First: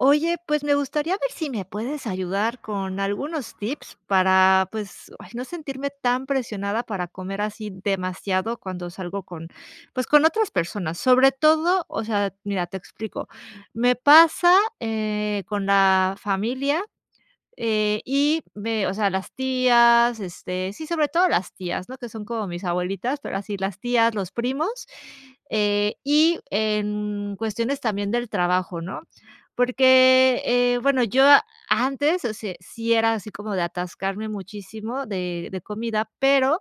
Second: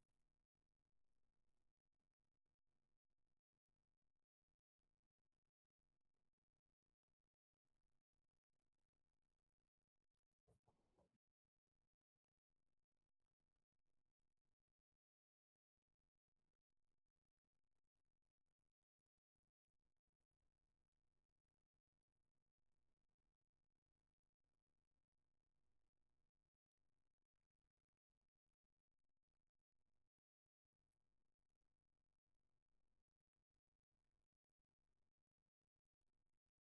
Oye, pues me gustaría ver si me puedes ayudar con algunos tips para, pues, ay, no sentirme tan presionada para comer así demasiado cuando salgo con, pues con otras personas, sobre todo o sea, mira, te explico. Me pasa, eh, con la familia, eh, y ve, o sea, las tías, este sí, sobre las tías, ¿no?, que son como mis abuelitas, pero así, las tías, los primos, eh, y en cuestiones también del trabajo, ¿no?, porque, eh bueno, yo antes, o sea, sí era así como de atascarme muchísimo de de comida pero,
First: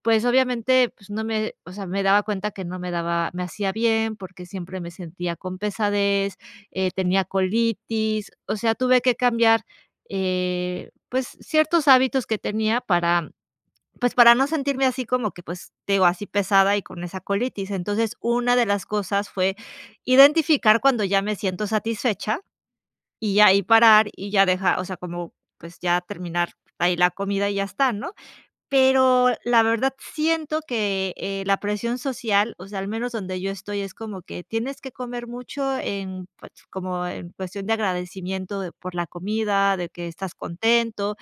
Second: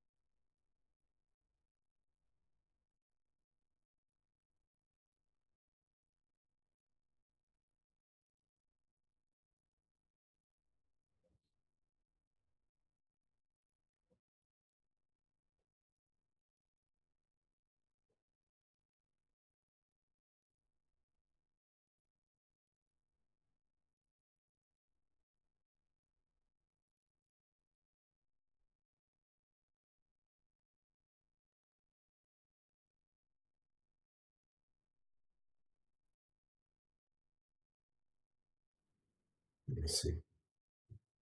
pues obviamente, pues no me o sea, me daba cuenta que no me daba me hacía bien, porque siempre me sentía con pesadez, eh, tenía colitis, o sea, tuve que cambiar, eh, pues ciertos hábitos que tenía para pues para no sentirme así como que, pues te digo así pesada y con esa colitis, entonces, una de las cosas fue identificar cuando ya me siento satisfecha y ahí parar y ya deja o sea, como pues ya terminar ahí la comida y ya está, ¿no?, pero la verdad siento que, eh, la presión social, o sea, al menos donde yo estoy, es como que tienes que comer mucho en, pues como en cuestión de agradecimiento de por la comida, Eh, de que sí. estás contento,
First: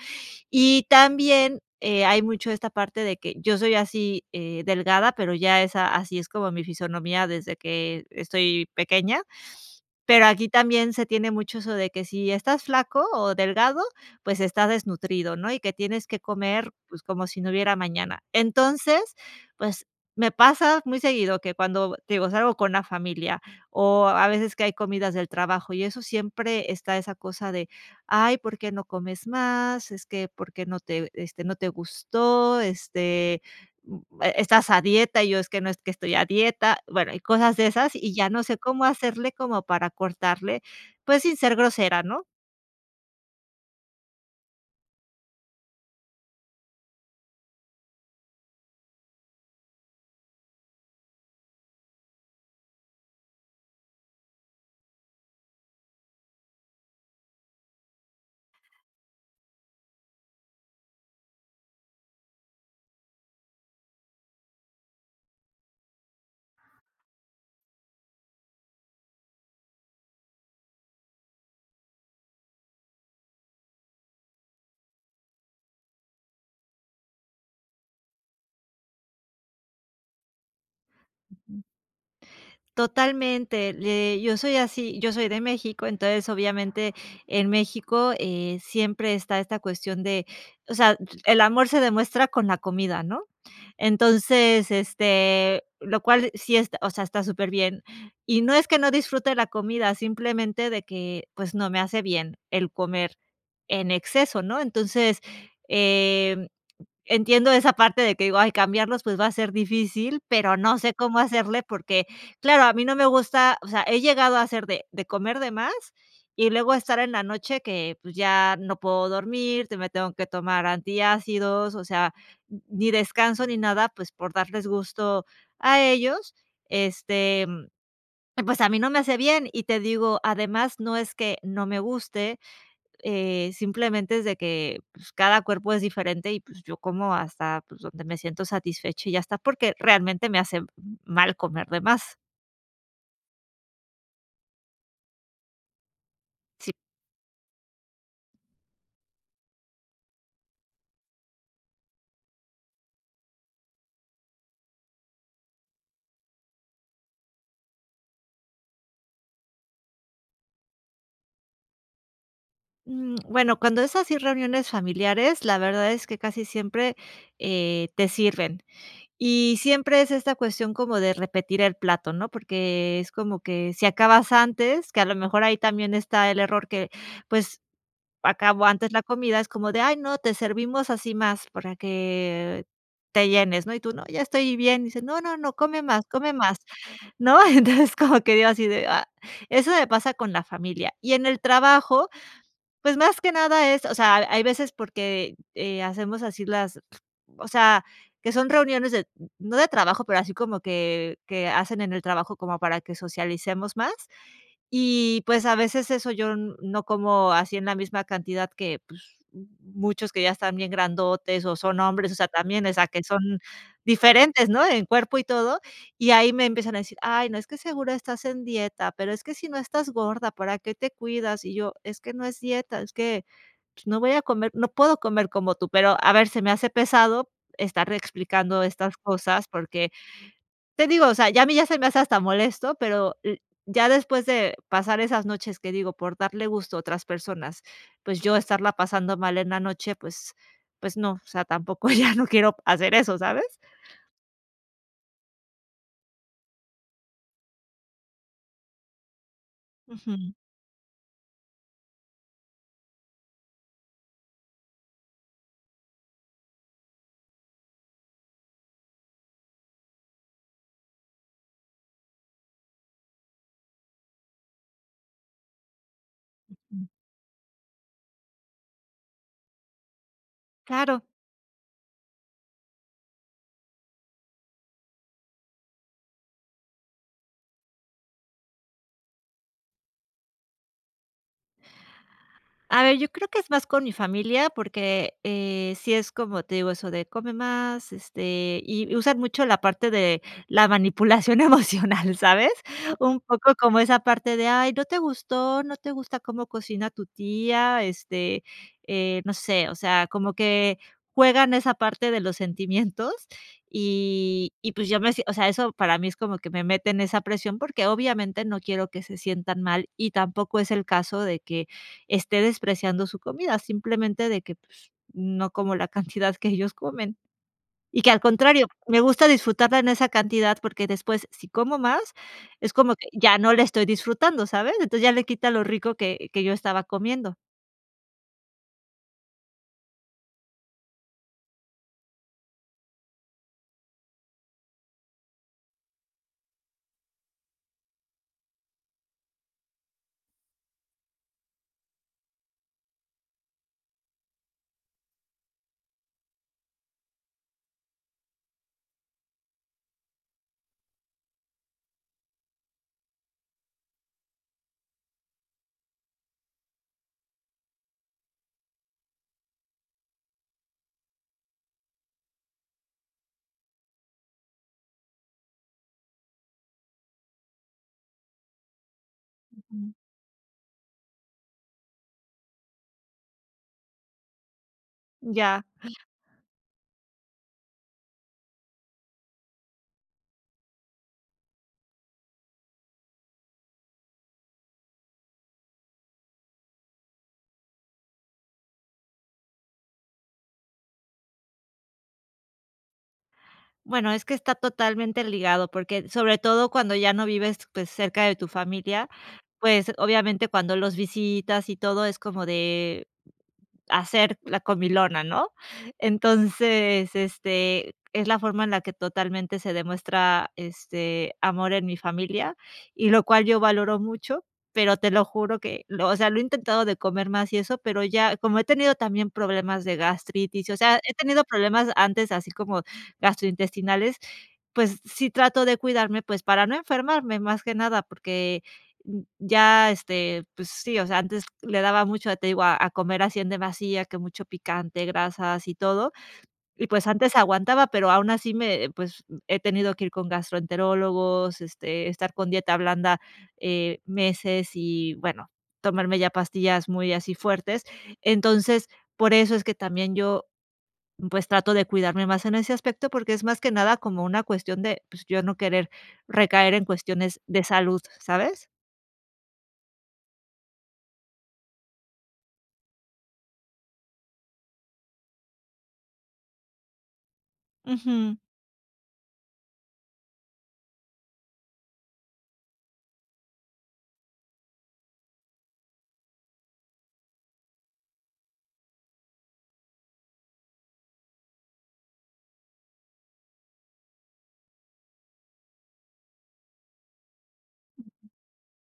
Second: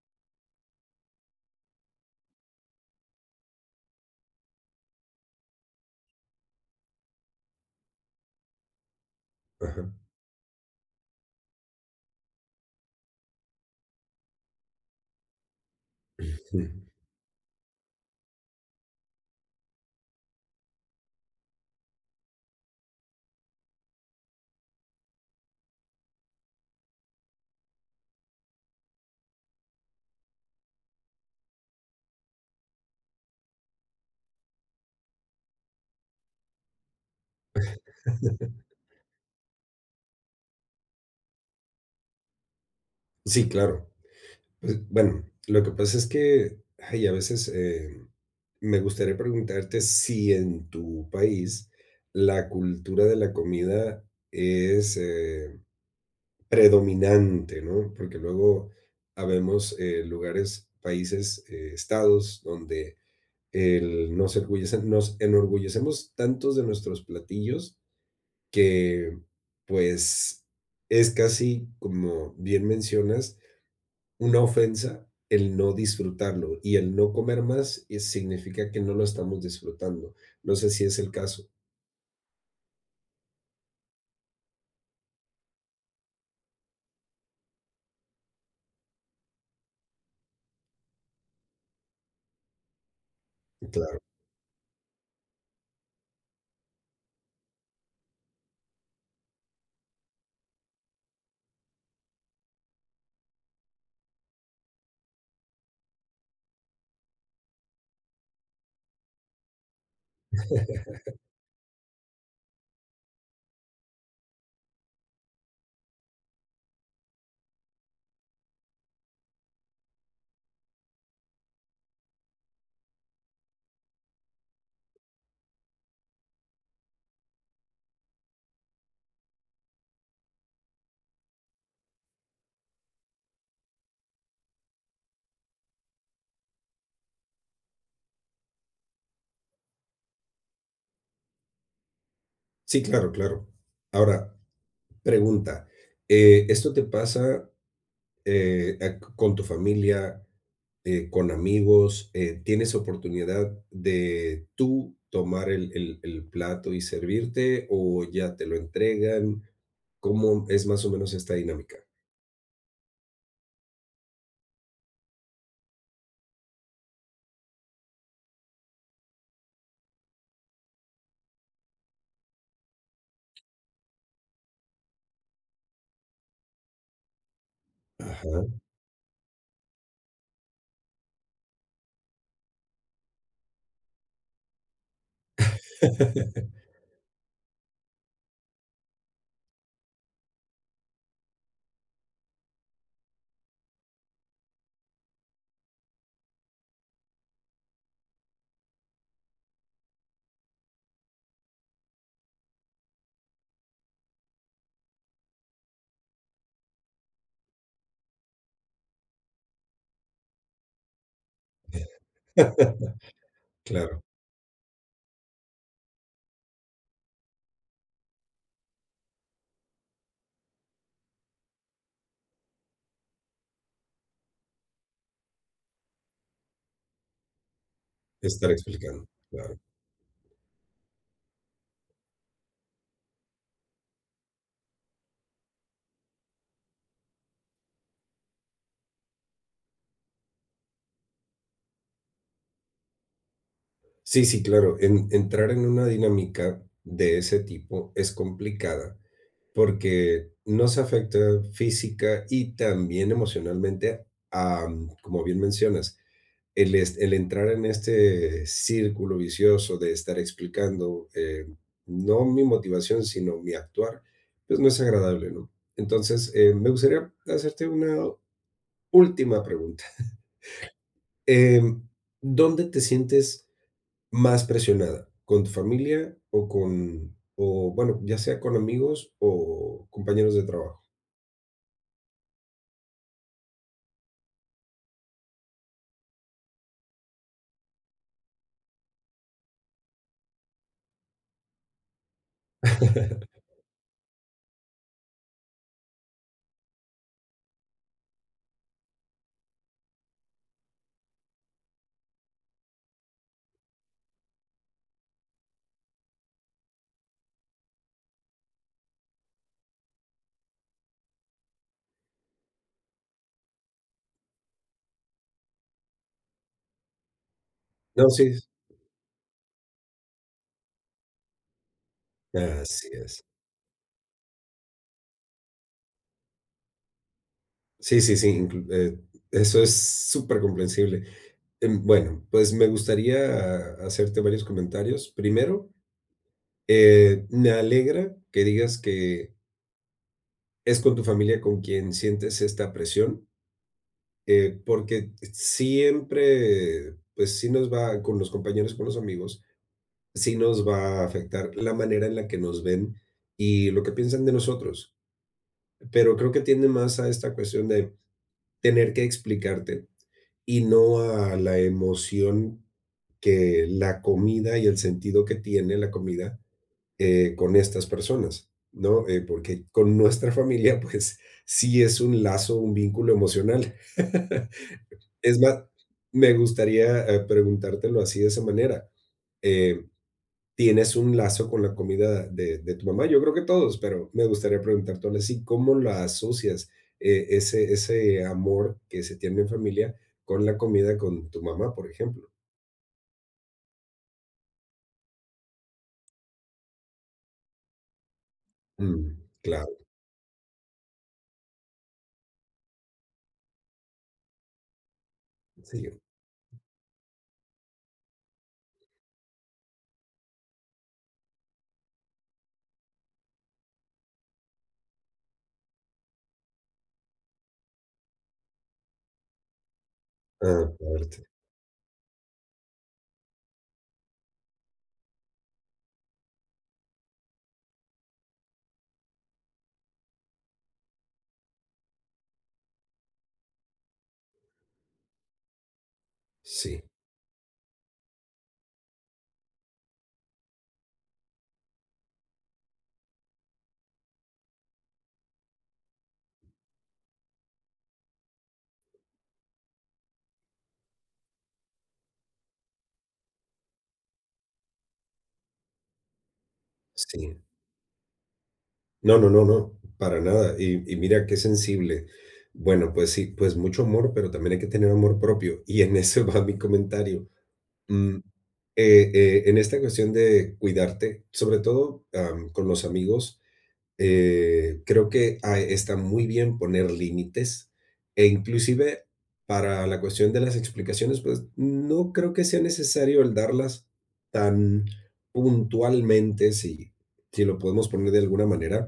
y también, eh, hay mucho de esta parte de que yo soy así, eh, delgada, pero ya esa así es como mi fisionomía desde que estoy pequeña, Ajá. pero aquí también se tiene mucho eso de que si estás flaco o delgado, pues está desnutrido, ¿no?, y que tienes que comer, Ujú. pues como si no hubiera mañana, entonces, pues me pasa muy seguido que cuando te digo, salgo con la familia o a veces que hay comidas del trabajo y eso, siempre está esa cosa de: "Ay, ¿por qué no comes más? Es que, ¿por qué no te este no te gustó?", este, mm, "¿Estás a dieta?", y yo: "Es que no es que estoy a dieta", bueno, cosas de esas y ya no sé cómo hacerle como para cortarle, pues sin ser grosera, ¿no? Sí, claro, es Bueno, lo que pasa es que, ay, a veces, eh, me gustaría preguntarte si en tu país la cultura de la comida es, eh, predominante, ¿no?, porque luego habemos, eh, lugares, países, estados, donde el nos ergullecemos, nos enorgullecemos tantos de nuestros platillos que, pues, es casi, como bien mencionas, una ofensa el no disfrutarlo, y el no comer más, eh, significa que no lo estamos disfrutando. No sé si es el caso. Ujú. Totalmente, le yo soy así. Yo soy de México, entonces, obviamente, en México, eh, siempre está esta cuestión de o sea, d el amor se demuestra con la comida, ¿no? Claro. Entonces, este, lo cual sí, est o sea, está superbién y no es que no disfrute la comida, simplemente de que, pues no me hace bien el comer en exceso, ¿no?, entonces, em, entiendo esa parte de que digo: "Ay, cambiarlos, pues va a ser difícil", pero no sé cómo hacerle, porque, claro, a mí no me gusta O sea, he llegado a hacer de de comer de más y luego estar en la noche que, pues ya no puedo dormir, que me tengo que tomar antiácidos, o sea, n ni descanso ni nada, pues por darles gusto a ellos, este, mm, y pues a mí no me hace bien. Y te digo, además no es que no me guste, eh, simplemente es de que, pues cada cuerpo es diferente y pues yo como hasta, pues donde me siento satisfecha y ya está, porque realmente me hace mal comer de más. Sí, claro, claro. Ahora, pregunta, eh, Sí. ¿esto te pasa, eh, a c con tu familia, eh, con amigos?, eh, ¿tienes oportunidad de tú tomar el el el plato y servirte o ya te lo entregan? ¿Cómo, mm, es más o menos esta dinámica? Mm, bueno, cuando es así reuniones familiares, la verdad es que, casi siempre, eh, te sirven y siempre es esta cuestión como de repetir el plato, ¿no?, porque es como que si acabas antes, que a lo mejor, ahí también está el error que, pues, Ajá. acabo antes la comida, es como de: "A, no, te servimos así más para que te llenes", ¿no?, y tú: "No, ya estoy bien", dice: "No, no, no, come más, come más", ¿no? Entonces como que digo así de: "Ah", eso me pasa con la familia y en el trabajo, pues, más que nada es, o sea, hay veces porque, eh, hacemos así las o sea, que son reuniones de, n no de trabajo, pero así como que que hacen en el trabajo como para que socialicemos más. Y, pues, a veces, eso yo n no como así en la misma cantidad que, pues, muchos que ya están bien grandotes o son hombres, o sea, también, o sea, que son Claro. diferentes, ¿no?, en cuerpo y todo. Y ahí me empiezan a decir: "Ay, no, es que seguro estás en dieta, pero es que si no estás gorda, ¿para qué te cuidas?" Y yo: "Es que no es dieta, es que, pues, no voy a comer no puedo comer como tú". Pero a ver, se me hace pesado estar Estar explicando estas explicando, cosas, claro. porque, te digo, o sea, ya a mí ya se me hace hasta molesto, pero l ya después de pasar esas noches, que digo, por darle gusto a otras personas, pues, yo estarla pasando mal en la noche, pues pues, no, o sea, tampoco ya no quiero hacer eso, ¿sabes? Sí, sí, claro, en entrar en una dinámica de ese tipo es complicada, porque Ujú. nos afecta física y también emocionalmente, am, como bien mencionas, el est el entrar en este círculo vicioso de estar explicando, eh, no mi motivación, sino mi actuar, pues, no es agradable, ¿no? Entonces, eh, me Ujú. gustaría hacerte una última pregunta. Claro. Em, ¿dónde te sientes más presionada, con tu familia o con o, bueno, ya sea con amigos o compañeros de trabajo? A ver, yo creo que es más con mi familia, porque, eh, sí es como te digo, eso de: "Come más", este, y usan mucho la parte de la manipulación emocional, ¿sabes? Un poco como esa parte de: "Ay, no te gustó. No te gusta cómo cocina tu tía", este eh, no sé, o sea, como que juegan esa parte de los sentimientos y y pues yo me o sea, eso para mí es como que me meten esa presión, porque obviamente no quiero que se sientan mal y tampoco es el caso de que esté despreciando su comida, simplemente de que pues, no como la cantidad que ellos comen. Y No, que al sis contrario, me gusta disfrutarla en esa cantidad, porque después, si como más, es Así como que es. ya no la estoy disfrutando, ¿sabes? Entonces ya le quita lo rico que que yo estaba comiendo. Sí, sí, sí, inclu e eso es supercomprensible, em, bueno, pues me gustaría ha hacerte varios comentarios. Primero, eh, me alegra que digas que es con tu familia con quien sientes esta presión eh, porque t siempre, pues, sí nos va Con los compañeros, con los amigos, sí nos va a afectar la manera en la que nos ven y lo que piensan de nosotros. P pero creo que tiende más a esta cuestión de tener que explicarte, y no a la emoción que la comida y el sentido que tiene la comida, eh, con estas personas, ¿no?, eh, porque Ujú. con nuestra familia, pues, sí es un lazo, un vínculo emocional. Es Ya. más, me gustaría, eh, preguntártelo así de esa manera, eh, ¿tienes un lazo con la comida de de tu mamá? Yo creo que todos, pero me gustaría preguntártelo así, ¿cómo la asocias e ese ese amor que se tiene en familia con la comida con tu mamá?, por ejemplo. Bueno es que está totalmente ligado, porque, sobre todo cuando ya no vives, pues, cerca de tu familia, Mm, claro. pues obviamente cuando los visitas y todo, es como de hacer la comilona, ¿no?, Sigue. entonces, este, es la forma en la que totalmente se demuestra, este, amor en mi familia, y lo cual yo valoro mucho, pero te lo juro que, lo o sea, lo he intentado de comer más y eso, pero ya como he tenido también problemas de A gastritis, o sea, he parte. tenido problemas antes, así como gastrointestinales, pues sí trato de cuidarme, pues para no enfermarme más que nada porque ya, este pues sí, o sea, antes le daba mucho, te digo a a comer así en demasía, que mucho picante, grasas y todo, Sí. y pues antes aguantaba, pero aún así me pues he tenido que ir con gastroenterólogos, este, estar con dieta blanda, eh, meses y bueno, tomarme ya pastillas muy así fuertes, entonces, por eso es que también yo, pues trato de cuidarme más en ese aspecto, porque es más que nada como una cuestión de pues ya no querer recaer en cuestiones Sí. de salud, ¿sabes? No, no, no, no, para nada, y y mira qué sensible. Bueno, pues, sí, pues, mucho amor, pero también hay que tener amor propio, y en ese va mi comentario, mm, Ujú. eh eh, en esta cuestión de cuidarte, sobre todo, am, con los amigos, eh, creo que ah, está muy bien poner límites e inclusive para la cuestión de las explicaciones, pues, no creo que sea necesario el darlas tan puntualmente si si lo podemos poner de alguna manera.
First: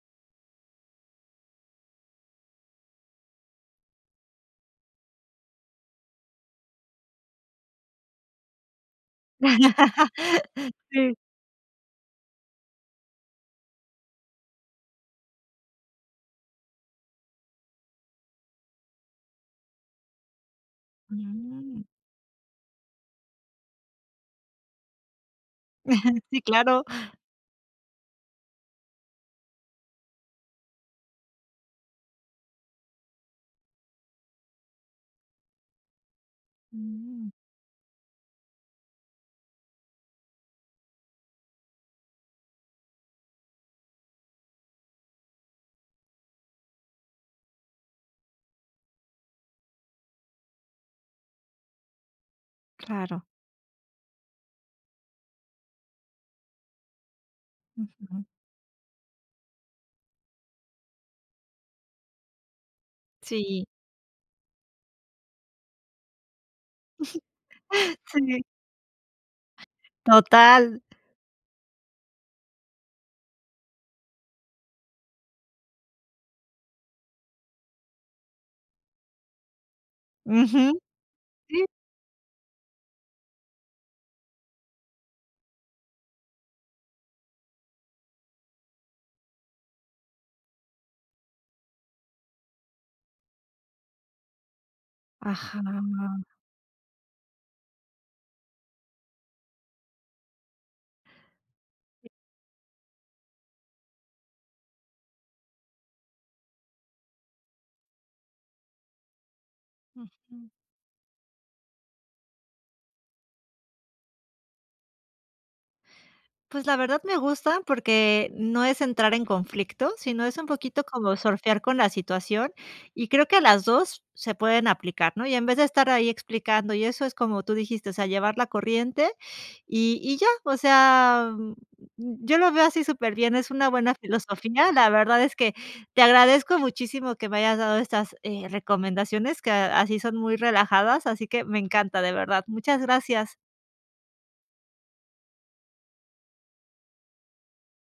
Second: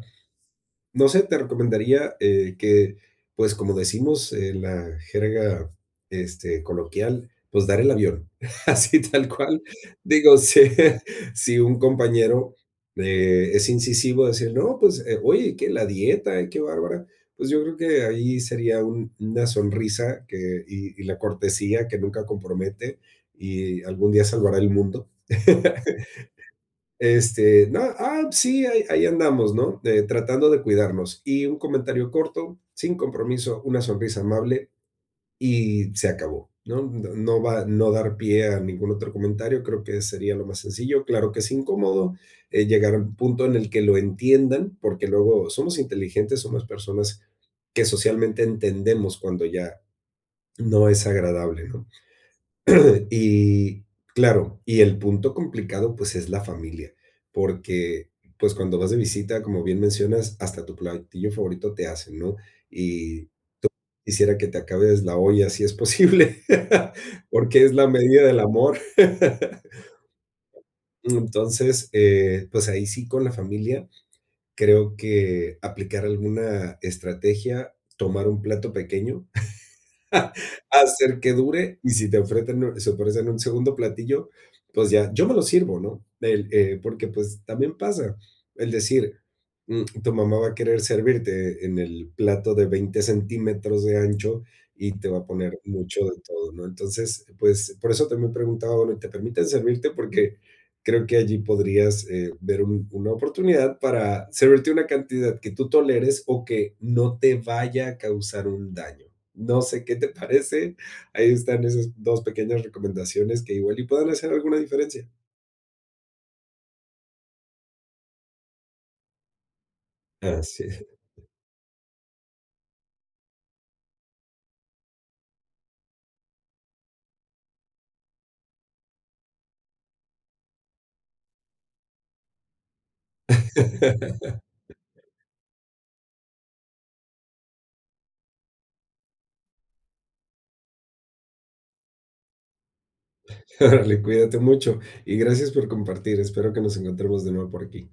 No sé, te recomendaría, eh, que, pues, como decimos en la jerga, este, coloquial, pues, dar el avión, así tal cual, digo, si Sí. si un compañero, eh, es incisivo a decir: "No, pues, eh, uy, qué la dieta, qué bárbara". Pues, yo creo que ahí sería un una sonrisa que y y la Mm. cortesía que nunca compromete, y algún día salvará el mundo. Sí, claro. Este, no, ah, p sí, ahí ahí andamos, ¿no?, de tratando de cuidarnos. Y un comentario corto, sin compromiso, una sonrisa amable, y se acabó, ¿no? No Mm. no va no dar pie a ningún otro comentario, creo que sería lo más sencillo. Claro que es incómodo, eh, llegar a un punto en el que lo entiendan, porque luego somos inteligentes, somos personas que socialmente entendemos cuando ya no es agradable, ¿no? Claro. Y claro y el punto complicado, pues, es la familia, porque, Ujú. pues, cuando vas de visita, como bien mencionas, hasta tu platillo favorito te hacen, ¿no?, y te Sí. quisiera que te acabes la olla si es posible, porque es la medida del Sí. amor. Total. Entonces, eh, pues, ahí sí con la familia creo que aplicar alguna estrategia, tomar un plato pequeño, Ujú, hacer que sí. dure, y si te ofrenten y si ofrecen un segundo platillo, pues, ya, yo me lo sirvo, ¿no? El, eh, porque, pues, también pasa el decir, mm, tu mamá va a querer servirte en el plato de 20 centímetros de ancho y te va a poner Ajá. mucho de todo, ¿no? Entonces, pues, por eso también preguntaba ahora y te permiten servirte, porque creo que allí podrías, eh, ver un una oportunidad para servirte una cantidad que tú toleres o que no te vaya a causar un daño, no sé qué te Ujú. parece, ahí están esas 2 pequeñas recomendaciones que igual y puedan hacer alguna diferencia. Pues, la verdad me gusta, porque no es entrar en conflicto, sino es Ah, un sí. poquito como surfear con la situación y creo que a las 2 se pueden aplicar, ¿no? Y en vez de estar ahí explicando, y eso es como tú dijiste, o sea, llevar la corriente y y ya, o sea, mm, yo lo veo así superbién, es una buena filosofía. La verdad, es que te agradezco muchísimo que me hayas dado estas, eh, recomendaciones, que así son muy relajadas, así que me encanta, de verdad. Muchas gracias. Órale, cuídate mucho y gracias por compartir, espero que nos encontremos de nuevo por aquí.